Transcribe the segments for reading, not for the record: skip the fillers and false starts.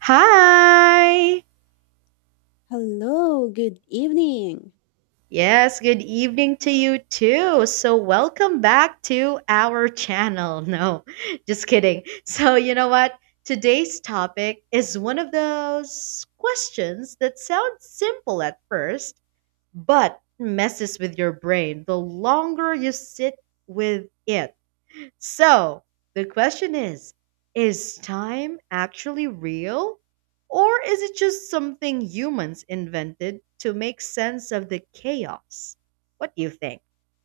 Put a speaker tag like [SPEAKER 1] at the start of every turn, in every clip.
[SPEAKER 1] Hi!
[SPEAKER 2] Hello, good evening.
[SPEAKER 1] Yes, good evening to you too. So, welcome back to our channel. No, just kidding. So, you know what? Today's topic is one of those questions that sounds simple at first, but messes with your brain the longer you sit with it. So the question is time actually real? Or is it just something humans invented to make sense of the chaos? What do you think?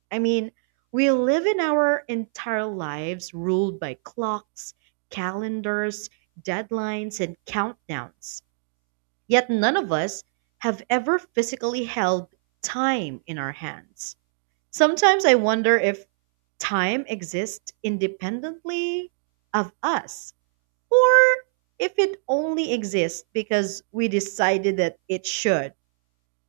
[SPEAKER 1] I mean, we live in our entire lives ruled by clocks, calendars, deadlines, and countdowns. Yet none of us have ever physically held time in our hands. Sometimes I wonder if time exists independently of us, or if it only exists because we decided that it should.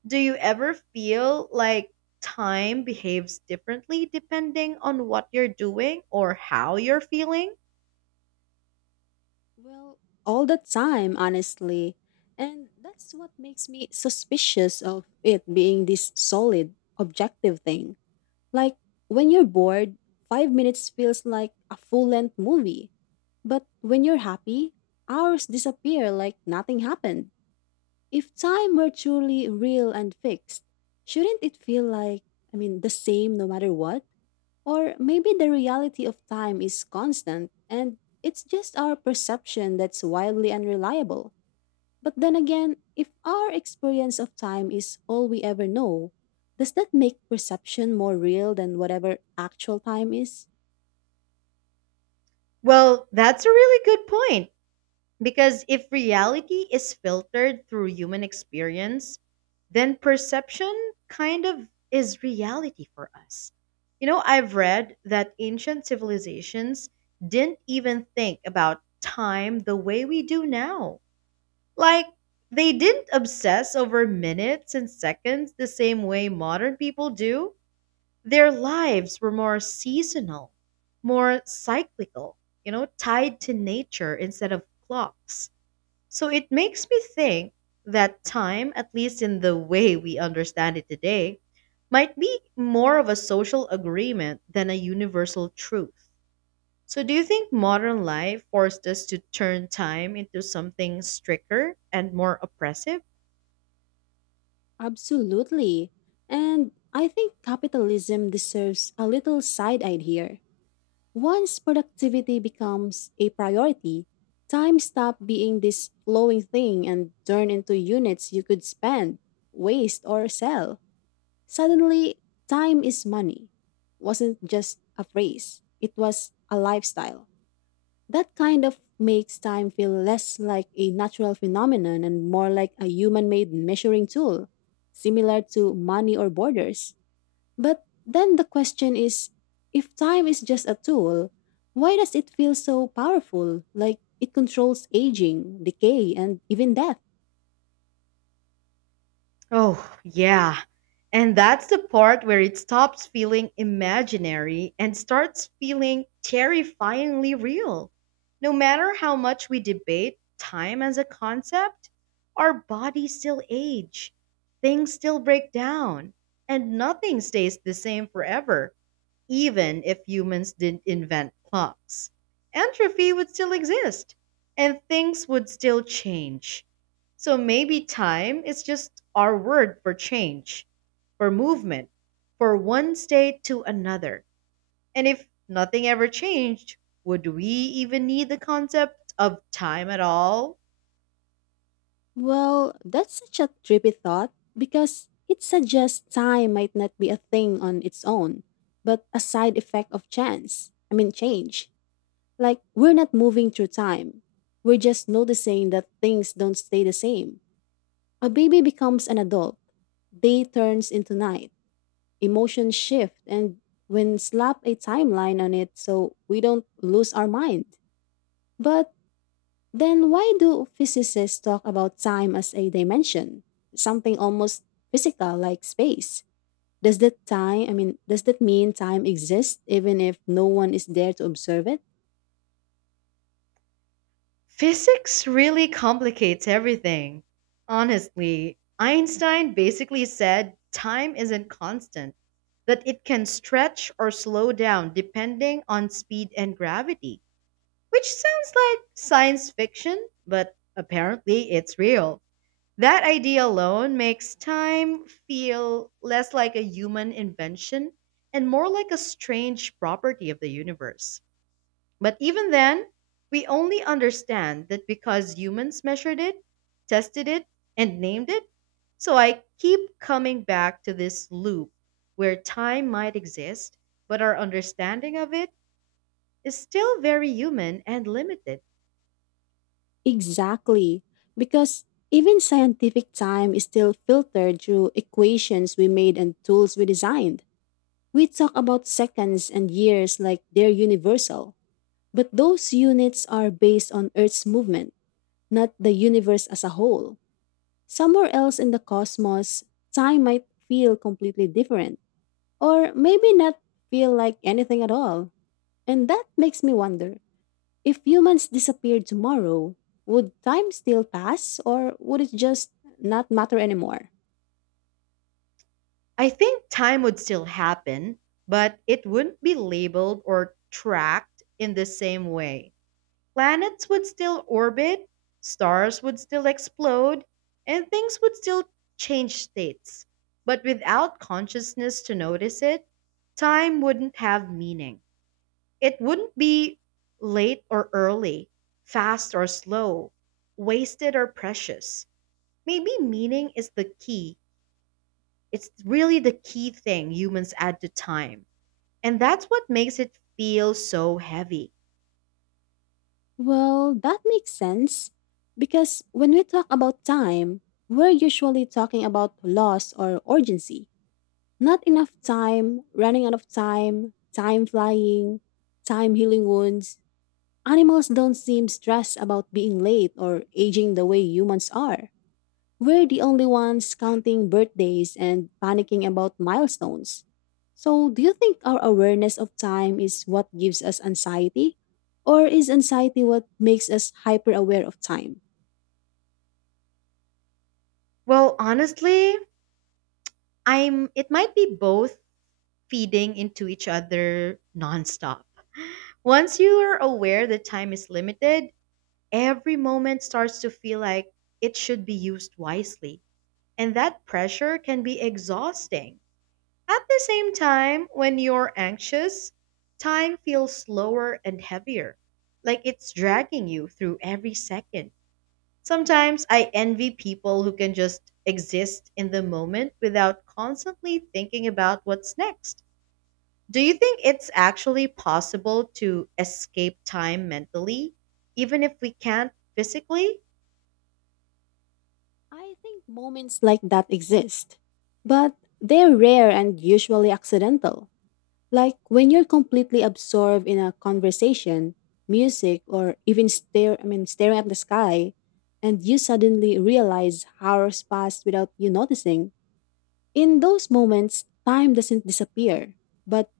[SPEAKER 1] Do you ever feel like time behaves differently depending on what you're doing or how you're feeling?
[SPEAKER 2] Well, all the time, honestly. And that's what makes me suspicious of it being this solid, objective thing. Like, when you're bored, 5 minutes feels like a full length movie. But when you're happy, hours disappear like nothing happened. If time were truly real and fixed, shouldn't it feel like, I mean, the same no matter what? Or maybe the reality of time is constant and it's just our perception that's wildly unreliable. But then again, if our experience of time is all we ever know, does that make perception more real than whatever actual time is?
[SPEAKER 1] Well, that's a really good point. Because if reality is filtered through human experience, then perception kind of is reality for us. You know, I've read that ancient civilizations didn't even think about time the way we do now. Like, they didn't obsess over minutes and seconds the same way modern people do. Their lives were more seasonal, more cyclical, you know, tied to nature instead of clocks. So it makes me think that time, at least in the way we understand it today, might be more of a social agreement than a universal truth. So do you think modern life forced us to turn time into something stricter and more oppressive?
[SPEAKER 2] Absolutely. And I think capitalism deserves a little side eye here. Once productivity becomes a priority, time stops being this flowing thing and turn into units you could spend, waste, or sell. Suddenly, time is money. Wasn't just a phrase, it was a lifestyle. That kind of makes time feel less like a natural phenomenon and more like a human made measuring tool, similar to money or borders. But then the question is, if time is just a tool, why does it feel so powerful? Like it controls aging, decay, and even death?
[SPEAKER 1] Oh, yeah. And that's the part where it stops feeling imaginary and starts feeling terrifyingly real. No matter how much we debate time as a concept, our bodies still age, things still break down, and nothing stays the same forever even if humans didn't invent clocks. Entropy would still exist and things would still change. So maybe time is just our word for change, for movement, for one state to another. And if nothing ever changed, would we even need the concept of time at all?
[SPEAKER 2] Well, that's such a trippy thought because it suggests time might not be a thing on its own, but a side effect of change. Like we're not moving through time, we're just noticing that things don't stay the same. A baby becomes an adult, day turns into night, emotions shift, and when slap a timeline on it so we don't lose our mind. But then why do physicists talk about time as a dimension? Something almost physical like space. Does that mean time exists even if no one is there to observe it?
[SPEAKER 1] Physics really complicates everything. Honestly, Einstein basically said time isn't constant, that it can stretch or slow down depending on speed and gravity, which sounds like science fiction, but apparently it's real. That idea alone makes time feel less like a human invention and more like a strange property of the universe. But even then, we only understand that because humans measured it, tested it, and named it. So I keep coming back to this loop where time might exist, but our understanding of it is still very human and limited.
[SPEAKER 2] Exactly. Because even scientific time is still filtered through equations we made and tools we designed. We talk about seconds and years like they're universal. But those units are based on Earth's movement, not the universe as a whole. Somewhere else in the cosmos, time might feel completely different, or maybe not feel like anything at all. And that makes me wonder, if humans disappeared tomorrow, would time still pass, or would it just not matter anymore?
[SPEAKER 1] I think time would still happen, but it wouldn't be labeled or tracked in the same way. Planets would still orbit, stars would still explode, and things would still change states. But without consciousness to notice it, time wouldn't have meaning. It wouldn't be late or early, fast or slow, wasted or precious. Maybe meaning is the key. It's really the key thing humans add to time. And that's what makes it feel so heavy.
[SPEAKER 2] Well, that makes sense. Because when we talk about time, we're usually talking about loss or urgency. Not enough time, running out of time, time flying, time healing wounds. Animals don't seem stressed about being late or aging the way humans are. We're the only ones counting birthdays and panicking about milestones. So, do you think our awareness of time is what gives us anxiety? Or is anxiety what makes us hyper aware of time?
[SPEAKER 1] Well, honestly, I'm it might be both feeding into each other nonstop. Once you are aware that time is limited, every moment starts to feel like it should be used wisely. And that pressure can be exhausting. At the same time, when you're anxious, time feels slower and heavier, like it's dragging you through every second. Sometimes I envy people who can just exist in the moment without constantly thinking about what's next. Do you think it's actually possible to escape time mentally, even if we can't physically?
[SPEAKER 2] I think moments like that exist, but they're rare and usually accidental. Like when you're completely absorbed in a conversation, music, or even stare I mean staring at the sky, and you suddenly realize hours passed without you noticing. In those moments, time doesn't disappear, but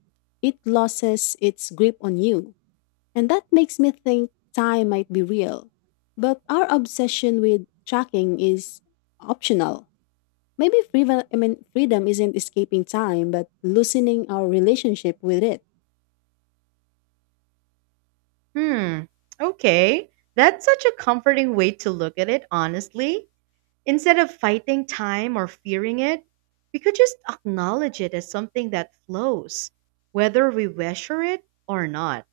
[SPEAKER 2] it loses its grip on you. And that makes me think time might be real. But our obsession with tracking is optional. Maybe freedom isn't escaping time, but loosening our relationship with it.
[SPEAKER 1] Hmm, okay. That's such a comforting way to look at it, honestly. Instead of fighting time or fearing it, we could just acknowledge it as something that flows, whether we wish for it or not.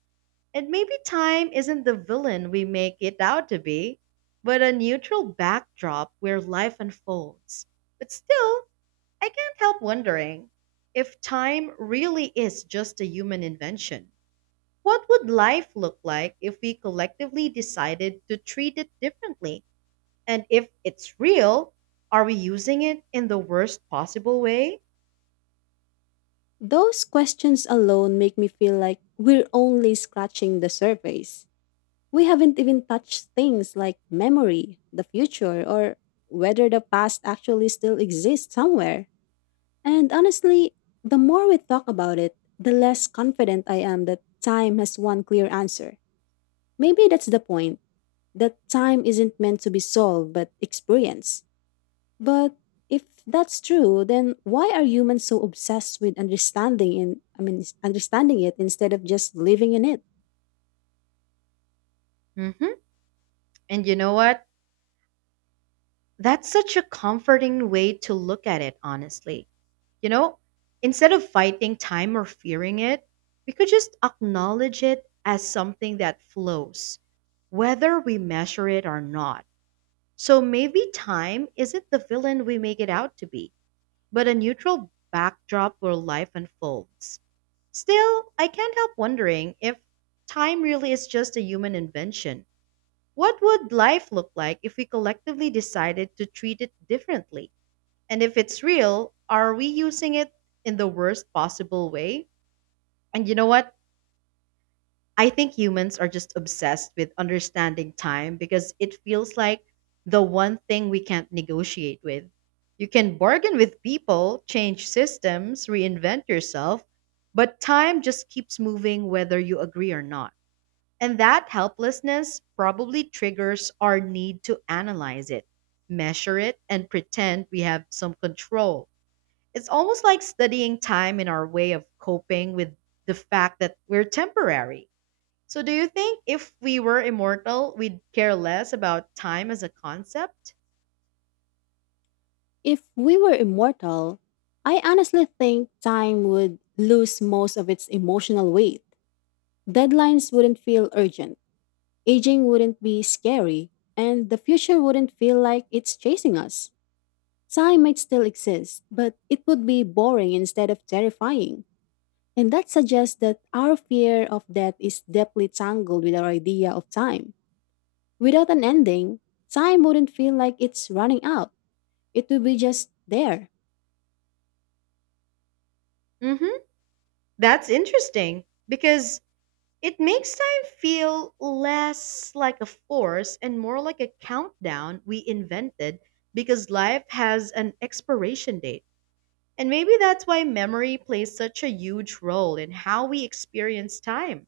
[SPEAKER 1] And maybe time isn't the villain we make it out to be, but a neutral backdrop where life unfolds. But still, I can't help wondering if time really is just a human invention. What would life look like if we collectively decided to treat it differently? And if it's real, are we using it in the worst possible way?
[SPEAKER 2] Those questions alone make me feel like we're only scratching the surface. We haven't even touched things like memory, the future, or whether the past actually still exists somewhere. And honestly, the more we talk about it, the less confident I am that time has one clear answer. Maybe that's the point, that time isn't meant to be solved but experienced. But if that's true, then why are humans so obsessed with understanding In I mean s- understanding it instead of just living in it?
[SPEAKER 1] Hmm. And you know what? That's such a comforting way to look at it, honestly. You know, instead of fighting time or fearing it, we could just acknowledge it as something that flows, whether we measure it or not. So maybe time isn't the villain we make it out to be, but a neutral backdrop where life unfolds. Still, I can't help wondering if time really is just a human invention. What would life look like if we collectively decided to treat it differently? And if it's real, are we using it in the worst possible way? And you know what? I think humans are just obsessed with understanding time because it feels like the one thing we can't negotiate with. You can bargain with people, change systems, reinvent yourself, but time just keeps moving whether you agree or not. And that helplessness probably triggers our need to analyze it, measure it, and pretend we have some control. It's almost like studying time in our way of coping with the fact that we're temporary. So, do you think if we were immortal, we'd care less about time as a concept?
[SPEAKER 2] If we were immortal, I honestly think time would lose most of its emotional weight. Deadlines wouldn't feel urgent, aging wouldn't be scary, and the future wouldn't feel like it's chasing us. Time might still exist, but it would be boring instead of terrifying. And that suggests that our fear of death is deeply tangled with our idea of time. Without an ending, time wouldn't feel like it's running out, it would be just there.
[SPEAKER 1] Hmm. That's interesting because it makes time feel less like a force and more like a countdown we invented because life has an expiration date. And maybe that's why memory plays such a huge role in how we experience time.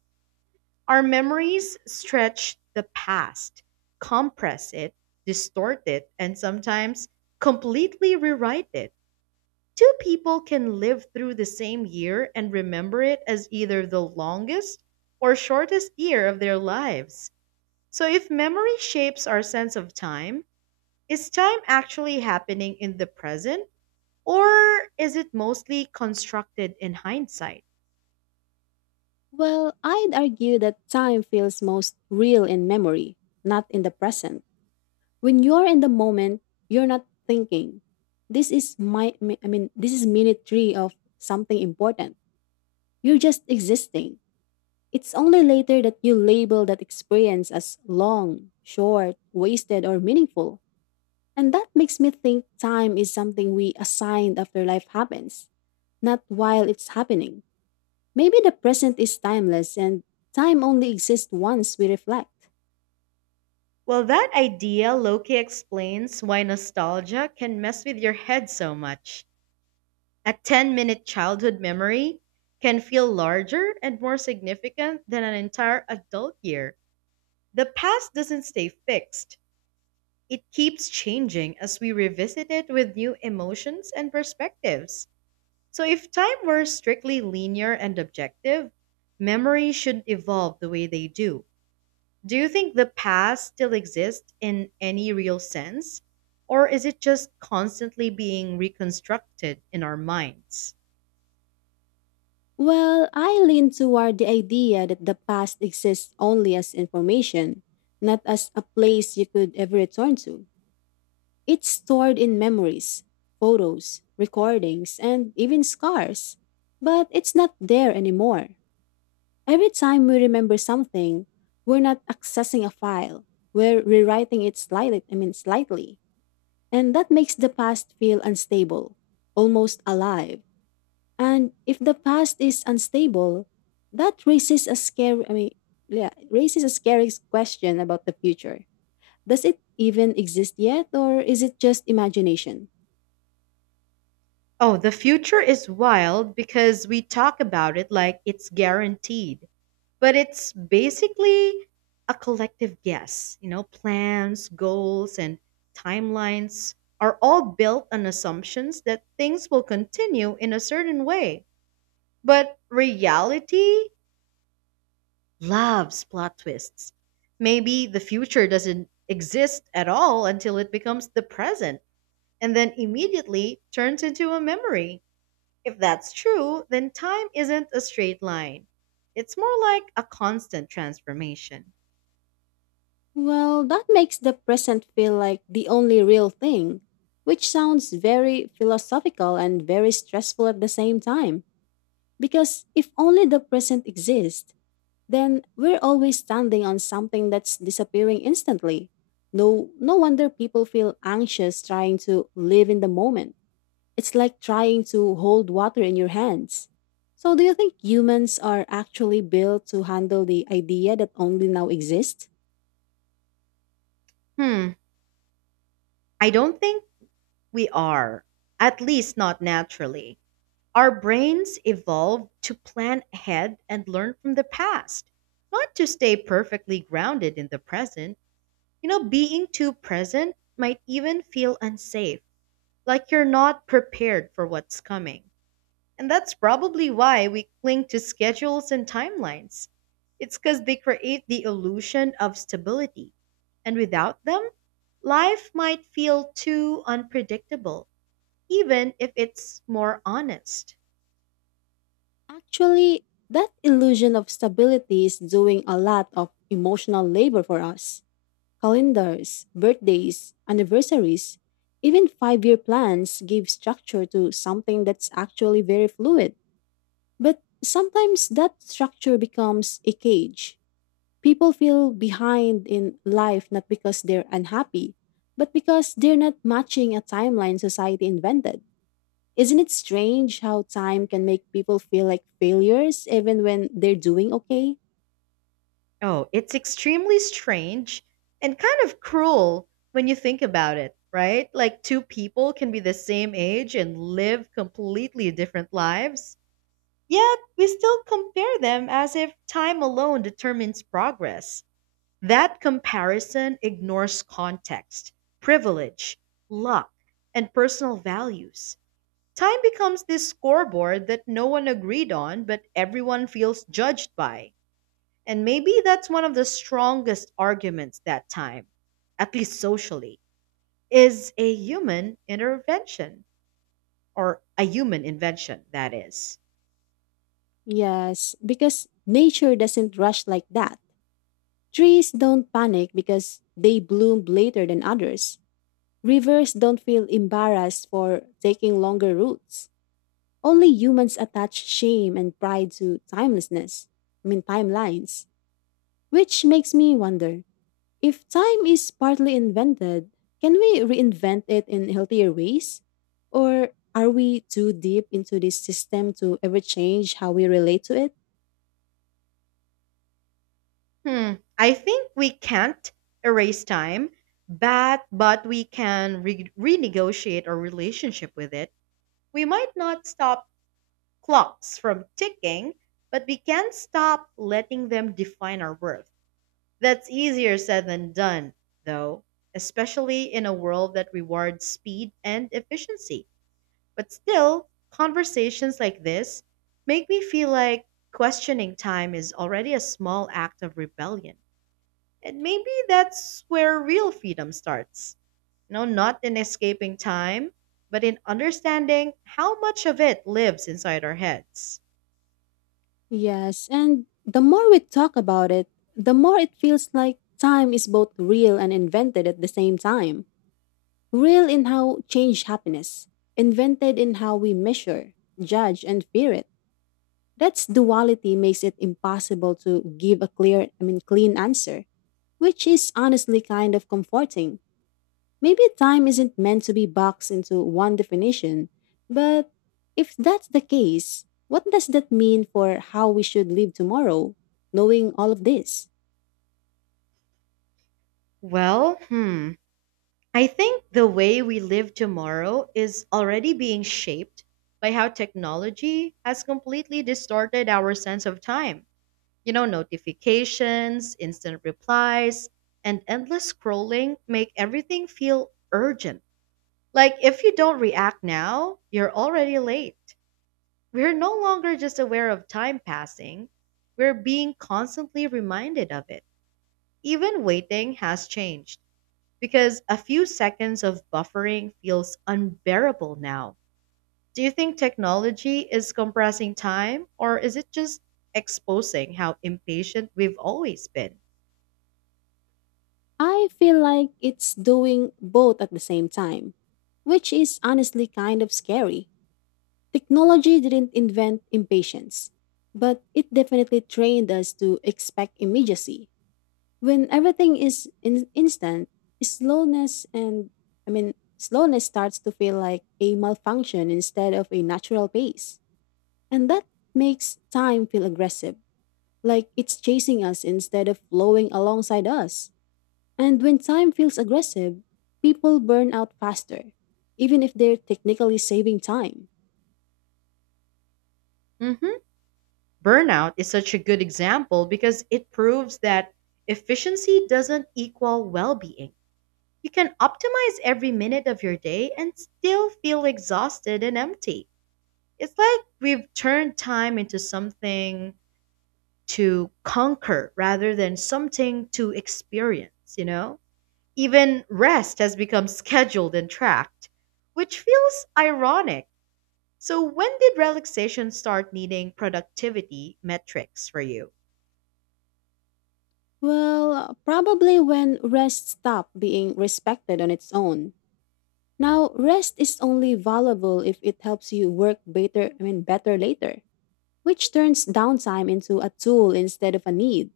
[SPEAKER 1] Our memories stretch the past, compress it, distort it, and sometimes completely rewrite it. Two people can live through the same year and remember it as either the longest or shortest year of their lives. So, if memory shapes our sense of time, is time actually happening in the present, or is it mostly constructed in hindsight?
[SPEAKER 2] Well, I'd argue that time feels most real in memory, not in the present. When you're in the moment, you're not thinking, this is my, I mean, this is minute three of something important. You're just existing. It's only later that you label that experience as long, short, wasted, or meaningful. And that makes me think time is something we assign after life happens, not while it's happening. Maybe the present is timeless and time only exists once we reflect.
[SPEAKER 1] Well, that idea Loki explains why nostalgia can mess with your head so much. A 10-minute childhood memory can feel larger and more significant than an entire adult year. The past doesn't stay fixed, it keeps changing as we revisit it with new emotions and perspectives. So, if time were strictly linear and objective, memories shouldn't evolve the way they do. Do you think the past still exists in any real sense? Or is it just constantly being reconstructed in our minds?
[SPEAKER 2] Well, I lean toward the idea that the past exists only as information, not as a place you could ever return to. It's stored in memories, photos, recordings, and even scars. But it's not there anymore. Every time we remember something, we're not accessing a file. We're rewriting it slightly, I mean slightly. And that makes the past feel unstable, almost alive. And if the past is unstable, that raises a scary I mean yeah, raises a scary question about the future. Does it even exist yet, or is it just imagination?
[SPEAKER 1] Oh, the future is wild because we talk about it like it's guaranteed. But it's basically a collective guess. You know, plans, goals, and timelines are all built on assumptions that things will continue in a certain way. But reality loves plot twists. Maybe the future doesn't exist at all until it becomes the present and then immediately turns into a memory. If that's true, then time isn't a straight line. It's more like a constant transformation.
[SPEAKER 2] Well, that makes the present feel like the only real thing, which sounds very philosophical and very stressful at the same time. Because if only the present exists, then we're always standing on something that's disappearing instantly. No, no wonder people feel anxious trying to live in the moment. It's like trying to hold water in your hands. So, do you think humans are actually built to handle the idea that only now exists?
[SPEAKER 1] Hmm, I don't think we are, at least not naturally. Our brains evolved to plan ahead and learn from the past, not to stay perfectly grounded in the present. You know, being too present might even feel unsafe, like you're not prepared for what's coming. And that's probably why we cling to schedules and timelines. It's because they create the illusion of stability. And without them, life might feel too unpredictable, even if it's more honest.
[SPEAKER 2] Actually, that illusion of stability is doing a lot of emotional labor for us. Calendars, birthdays, anniversaries, even 5-year plans give structure to something that's actually very fluid. But sometimes that structure becomes a cage. People feel behind in life not because they're unhappy, but because they're not matching a timeline society invented. Isn't it strange how time can make people feel like failures even when they're doing okay?
[SPEAKER 1] Oh, it's extremely strange and kind of cruel when you think about it, right? Like two people can be the same age and live completely different lives, yet we still compare them as if time alone determines progress. That comparison ignores context, privilege, luck, and personal values. Time becomes this scoreboard that no one agreed on but everyone feels judged by. And maybe that's one of the strongest arguments that time, at least socially, is a human intervention or a human invention, that is.
[SPEAKER 2] Yes, because nature doesn't rush like that. Trees don't panic because they bloom later than others. Rivers don't feel embarrassed for taking longer routes. Only humans attach shame and pride to timelines. Which makes me wonder, if time is partly invented, can we reinvent it in healthier ways? Or are we too deep into this system to ever change how we relate to it?
[SPEAKER 1] Hmm. I think we can't erase time, but we can renegotiate our relationship with it. We might not stop clocks from ticking, but we can stop letting them define our worth. That's easier said than done, though, especially in a world that rewards speed and efficiency. But still, conversations like this make me feel like questioning time is already a small act of rebellion. And maybe that's where real freedom starts. No, not in escaping time, but in understanding how much of it lives inside our heads.
[SPEAKER 2] Yes, and the more we talk about it, the more it feels like time is both real and invented at the same time. Real in how change happiness, invented in how we measure, judge, and fear it. That's duality makes it impossible to give a clean answer, which is honestly kind of comforting. Maybe time isn't meant to be boxed into one definition, but if that's the case, what does that mean for how we should live tomorrow, knowing all of this?
[SPEAKER 1] Well, hmm. I think the way we live tomorrow is already being shaped by how technology has completely distorted our sense of time. You know, notifications, instant replies, and endless scrolling make everything feel urgent. Like, if you don't react now, you're already late. We're no longer just aware of time passing, we're being constantly reminded of it. Even waiting has changed because a few seconds of buffering feels unbearable now. Do you think technology is compressing time or is it just exposing how impatient we've always been?
[SPEAKER 2] I feel like it's doing both at the same time, which is honestly kind of scary. Technology didn't invent impatience, but it definitely trained us to expect immediacy. When everything is instant, slowness and I mean slowness starts to feel like a malfunction instead of a natural pace. And that makes time feel aggressive, like it's chasing us instead of flowing alongside us. And when time feels aggressive, people burn out faster, even if they're technically saving time.
[SPEAKER 1] Mhm. Burnout is such a good example because it proves that efficiency doesn't equal well being. You can optimize every minute of your day and still feel exhausted and empty. It's like we've turned time into something to conquer rather than something to experience, you know? Even rest has become scheduled and tracked, which feels ironic. So, when did relaxation start needing productivity metrics for you?
[SPEAKER 2] Well, probably when rest stopped being respected on its own. Now, rest is only valuable if it helps you work better later, which turns downtime into a tool instead of a need.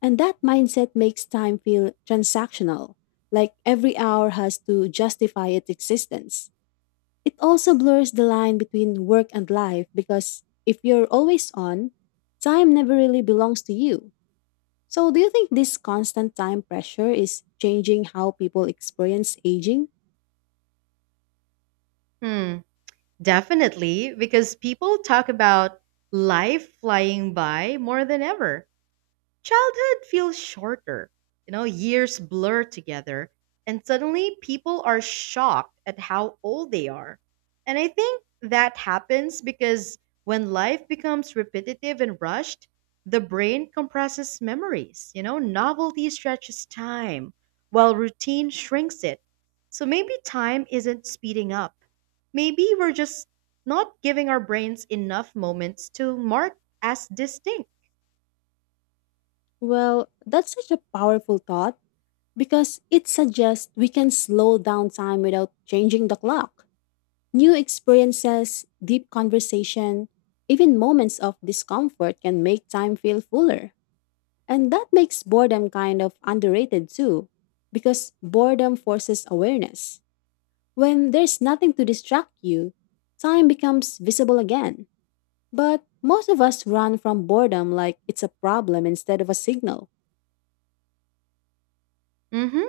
[SPEAKER 2] And that mindset makes time feel transactional, like every hour has to justify its existence. It also blurs the line between work and life because if you're always on, time never really belongs to you. So, do you think this constant time pressure is changing how people experience aging?
[SPEAKER 1] Hmm, definitely, because people talk about life flying by more than ever. Childhood feels shorter. You know, years blur together, and suddenly people are shocked at how old they are. And I think that happens because when life becomes repetitive and rushed, the brain compresses memories. You know, novelty stretches time, while routine shrinks it. So maybe time isn't speeding up. Maybe we're just not giving our brains enough moments to mark as distinct.
[SPEAKER 2] Well, that's such a powerful thought because it suggests we can slow down time without changing the clock. New experiences, deep conversation, even moments of discomfort can make time feel fuller. And that makes boredom kind of underrated too, because boredom forces awareness. When there's nothing to distract you, time becomes visible again. But most of us run from boredom like it's a problem instead of a signal.
[SPEAKER 1] Mm hmm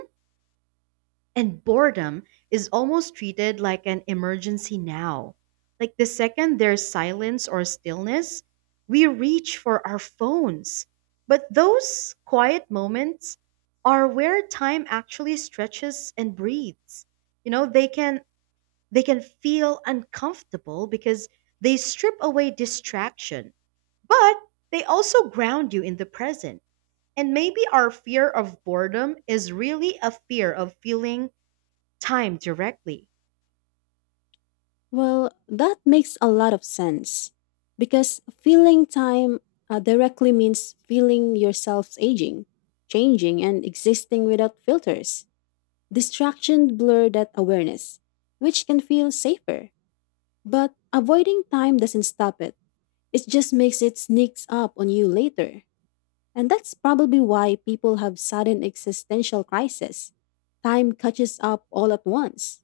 [SPEAKER 1] And boredom is almost treated like an emergency now. Like the second there's silence or stillness, we reach for our phones. But those quiet moments are where time actually stretches and breathes. You know, they can feel uncomfortable because they strip away distraction, but they also ground you in the present. And maybe our fear of boredom is really a fear of feeling time directly.
[SPEAKER 2] Well, that makes a lot of sense. Because feeling time directly means feeling yourself aging, changing, and existing without filters. Distraction blur that awareness, which can feel safer. But avoiding time doesn't stop it, it just makes it sneaks up on you later. And that's probably why people have sudden existential crisis. Time catches up all at once.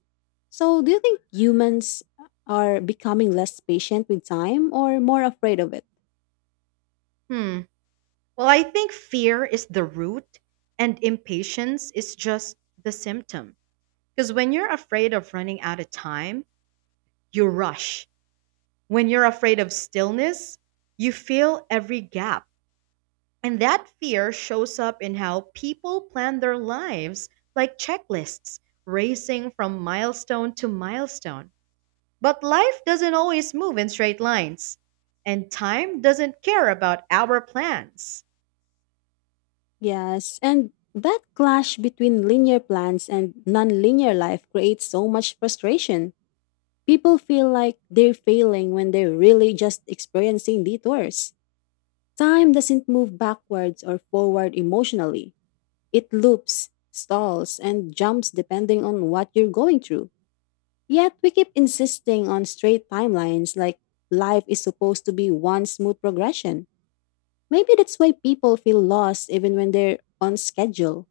[SPEAKER 2] So, do you think humans are becoming less patient with time or more afraid of it?
[SPEAKER 1] Hmm. Well, I think fear is the root and impatience is just the symptom. Because when you're afraid of running out of time, you rush. When you're afraid of stillness, you fill every gap. And that fear shows up in how people plan their lives like checklists, racing from milestone to milestone. But life doesn't always move in straight lines, and time doesn't care about our plans.
[SPEAKER 2] Yes, and that clash between linear plans and nonlinear life creates so much frustration. People feel like they're failing when they're really just experiencing detours. Time doesn't move backwards or forward emotionally. It loops, stalls, and jumps depending on what you're going through. Yet we keep insisting on straight timelines like life is supposed to be one smooth progression. Maybe that's why people feel lost even when they're on schedule.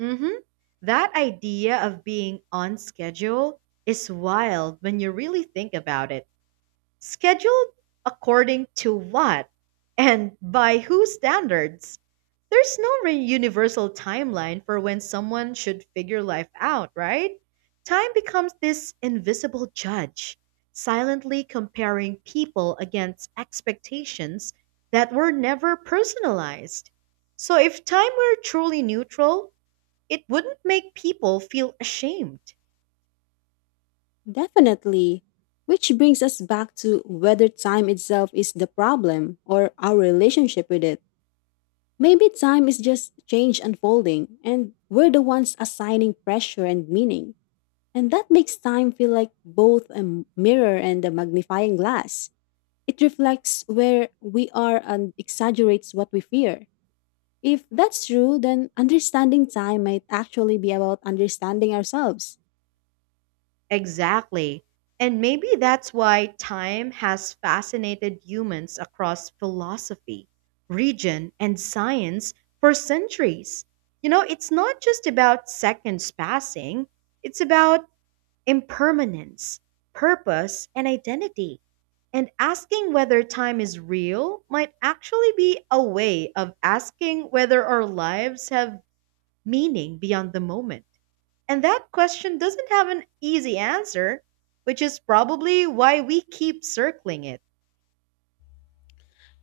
[SPEAKER 1] Mm-hmm. That idea of being on schedule is wild when you really think about it. Scheduled according to what? And by whose standards? There's no universal timeline for when someone should figure life out, right? Time becomes this invisible judge, silently comparing people against expectations that were never personalized. So if time were truly neutral, it wouldn't make people feel ashamed.
[SPEAKER 2] Definitely. Which brings us back to whether time itself is the problem or our relationship with it. Maybe time is just change unfolding, and we're the ones assigning pressure and meaning. And that makes time feel like both a mirror and a magnifying glass. It reflects where we are and exaggerates what we fear. If that's true, then understanding time might actually be about understanding ourselves.
[SPEAKER 1] Exactly. And maybe that's why time has fascinated humans across philosophy, region, and science for centuries. You know, it's not just about seconds passing, it's about impermanence, purpose, and identity. And asking whether time is real might actually be a way of asking whether our lives have meaning beyond the moment. And that question doesn't have an easy answer, which is probably why we keep circling it.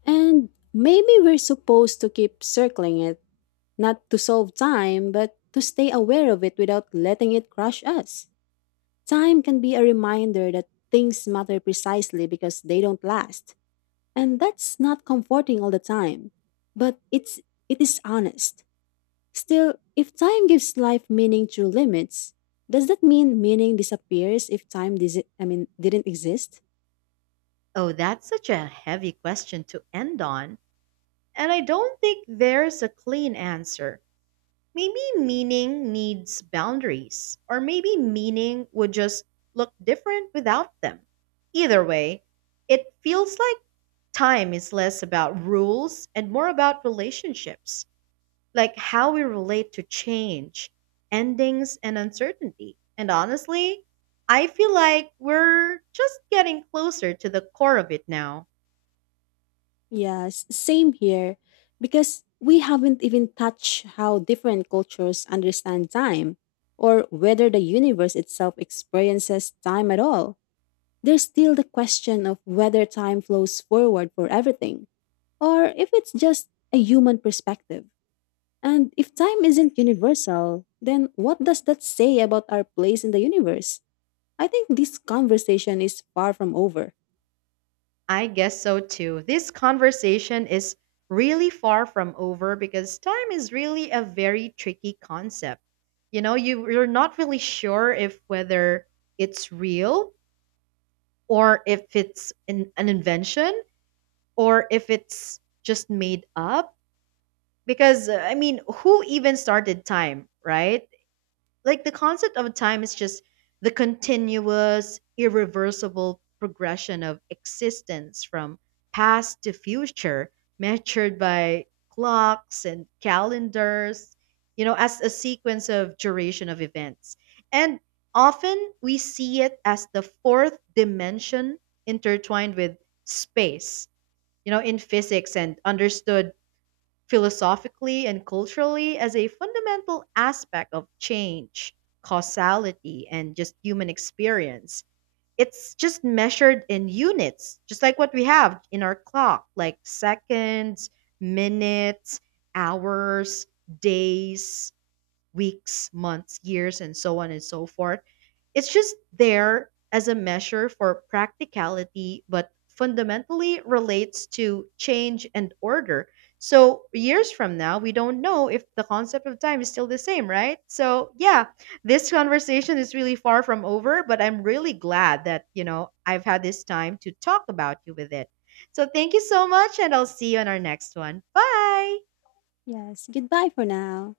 [SPEAKER 2] And maybe we're supposed to keep circling it, not to solve time, but to stay aware of it without letting it crush us. Time can be a reminder that things matter precisely because they don't last. And that's not comforting all the time, but it's it is honest. Still, if time gives life meaning through limits, does that mean meaning disappears if time didn't exist?
[SPEAKER 1] Oh, that's such a heavy question to end on. And I don't think there's a clean answer. Maybe meaning needs boundaries, or maybe meaning would just look different without them. Either way, it feels like time is less about rules and more about relationships, like how we relate to change, endings, and uncertainty. And honestly, I feel like we're just getting closer to the core of it now.
[SPEAKER 2] Yes, same here, because we haven't even touched how different cultures understand time or whether the universe itself experiences time at all. There's still the question of whether time flows forward for everything or if it's just a human perspective. And if time isn't universal, then what does that say about our place in the universe? I think this conversation is far from over.
[SPEAKER 1] I guess so too. This conversation is really far from over because time is really a very tricky concept. You know, you're not really sure if whether it's real or if it's an invention or if it's just made up because I mean, who even started time, right? Like the concept of time is just the continuous irreversible progression of existence from past to future, measured by clocks and calendars, you know, as a sequence of duration of events, and often we see it as the fourth dimension intertwined with space, you know, in physics, and understood philosophically and culturally as a fundamental aspect of change, causality, and just human experience. It's just measured in units, just like what we have in our clock, like seconds, minutes, hours, days, weeks, months, years, and so on and so forth. It's just there as a measure for practicality, but fundamentally relates to change and order. So, years from now, we don't know if the concept of time is still the same, right? So, yeah, this conversation is really far from over, but I'm really glad that, you know, I've had this time to talk about you with it. So, thank you so much, and I'll see you on our next one. Bye.
[SPEAKER 2] Yes, goodbye for now.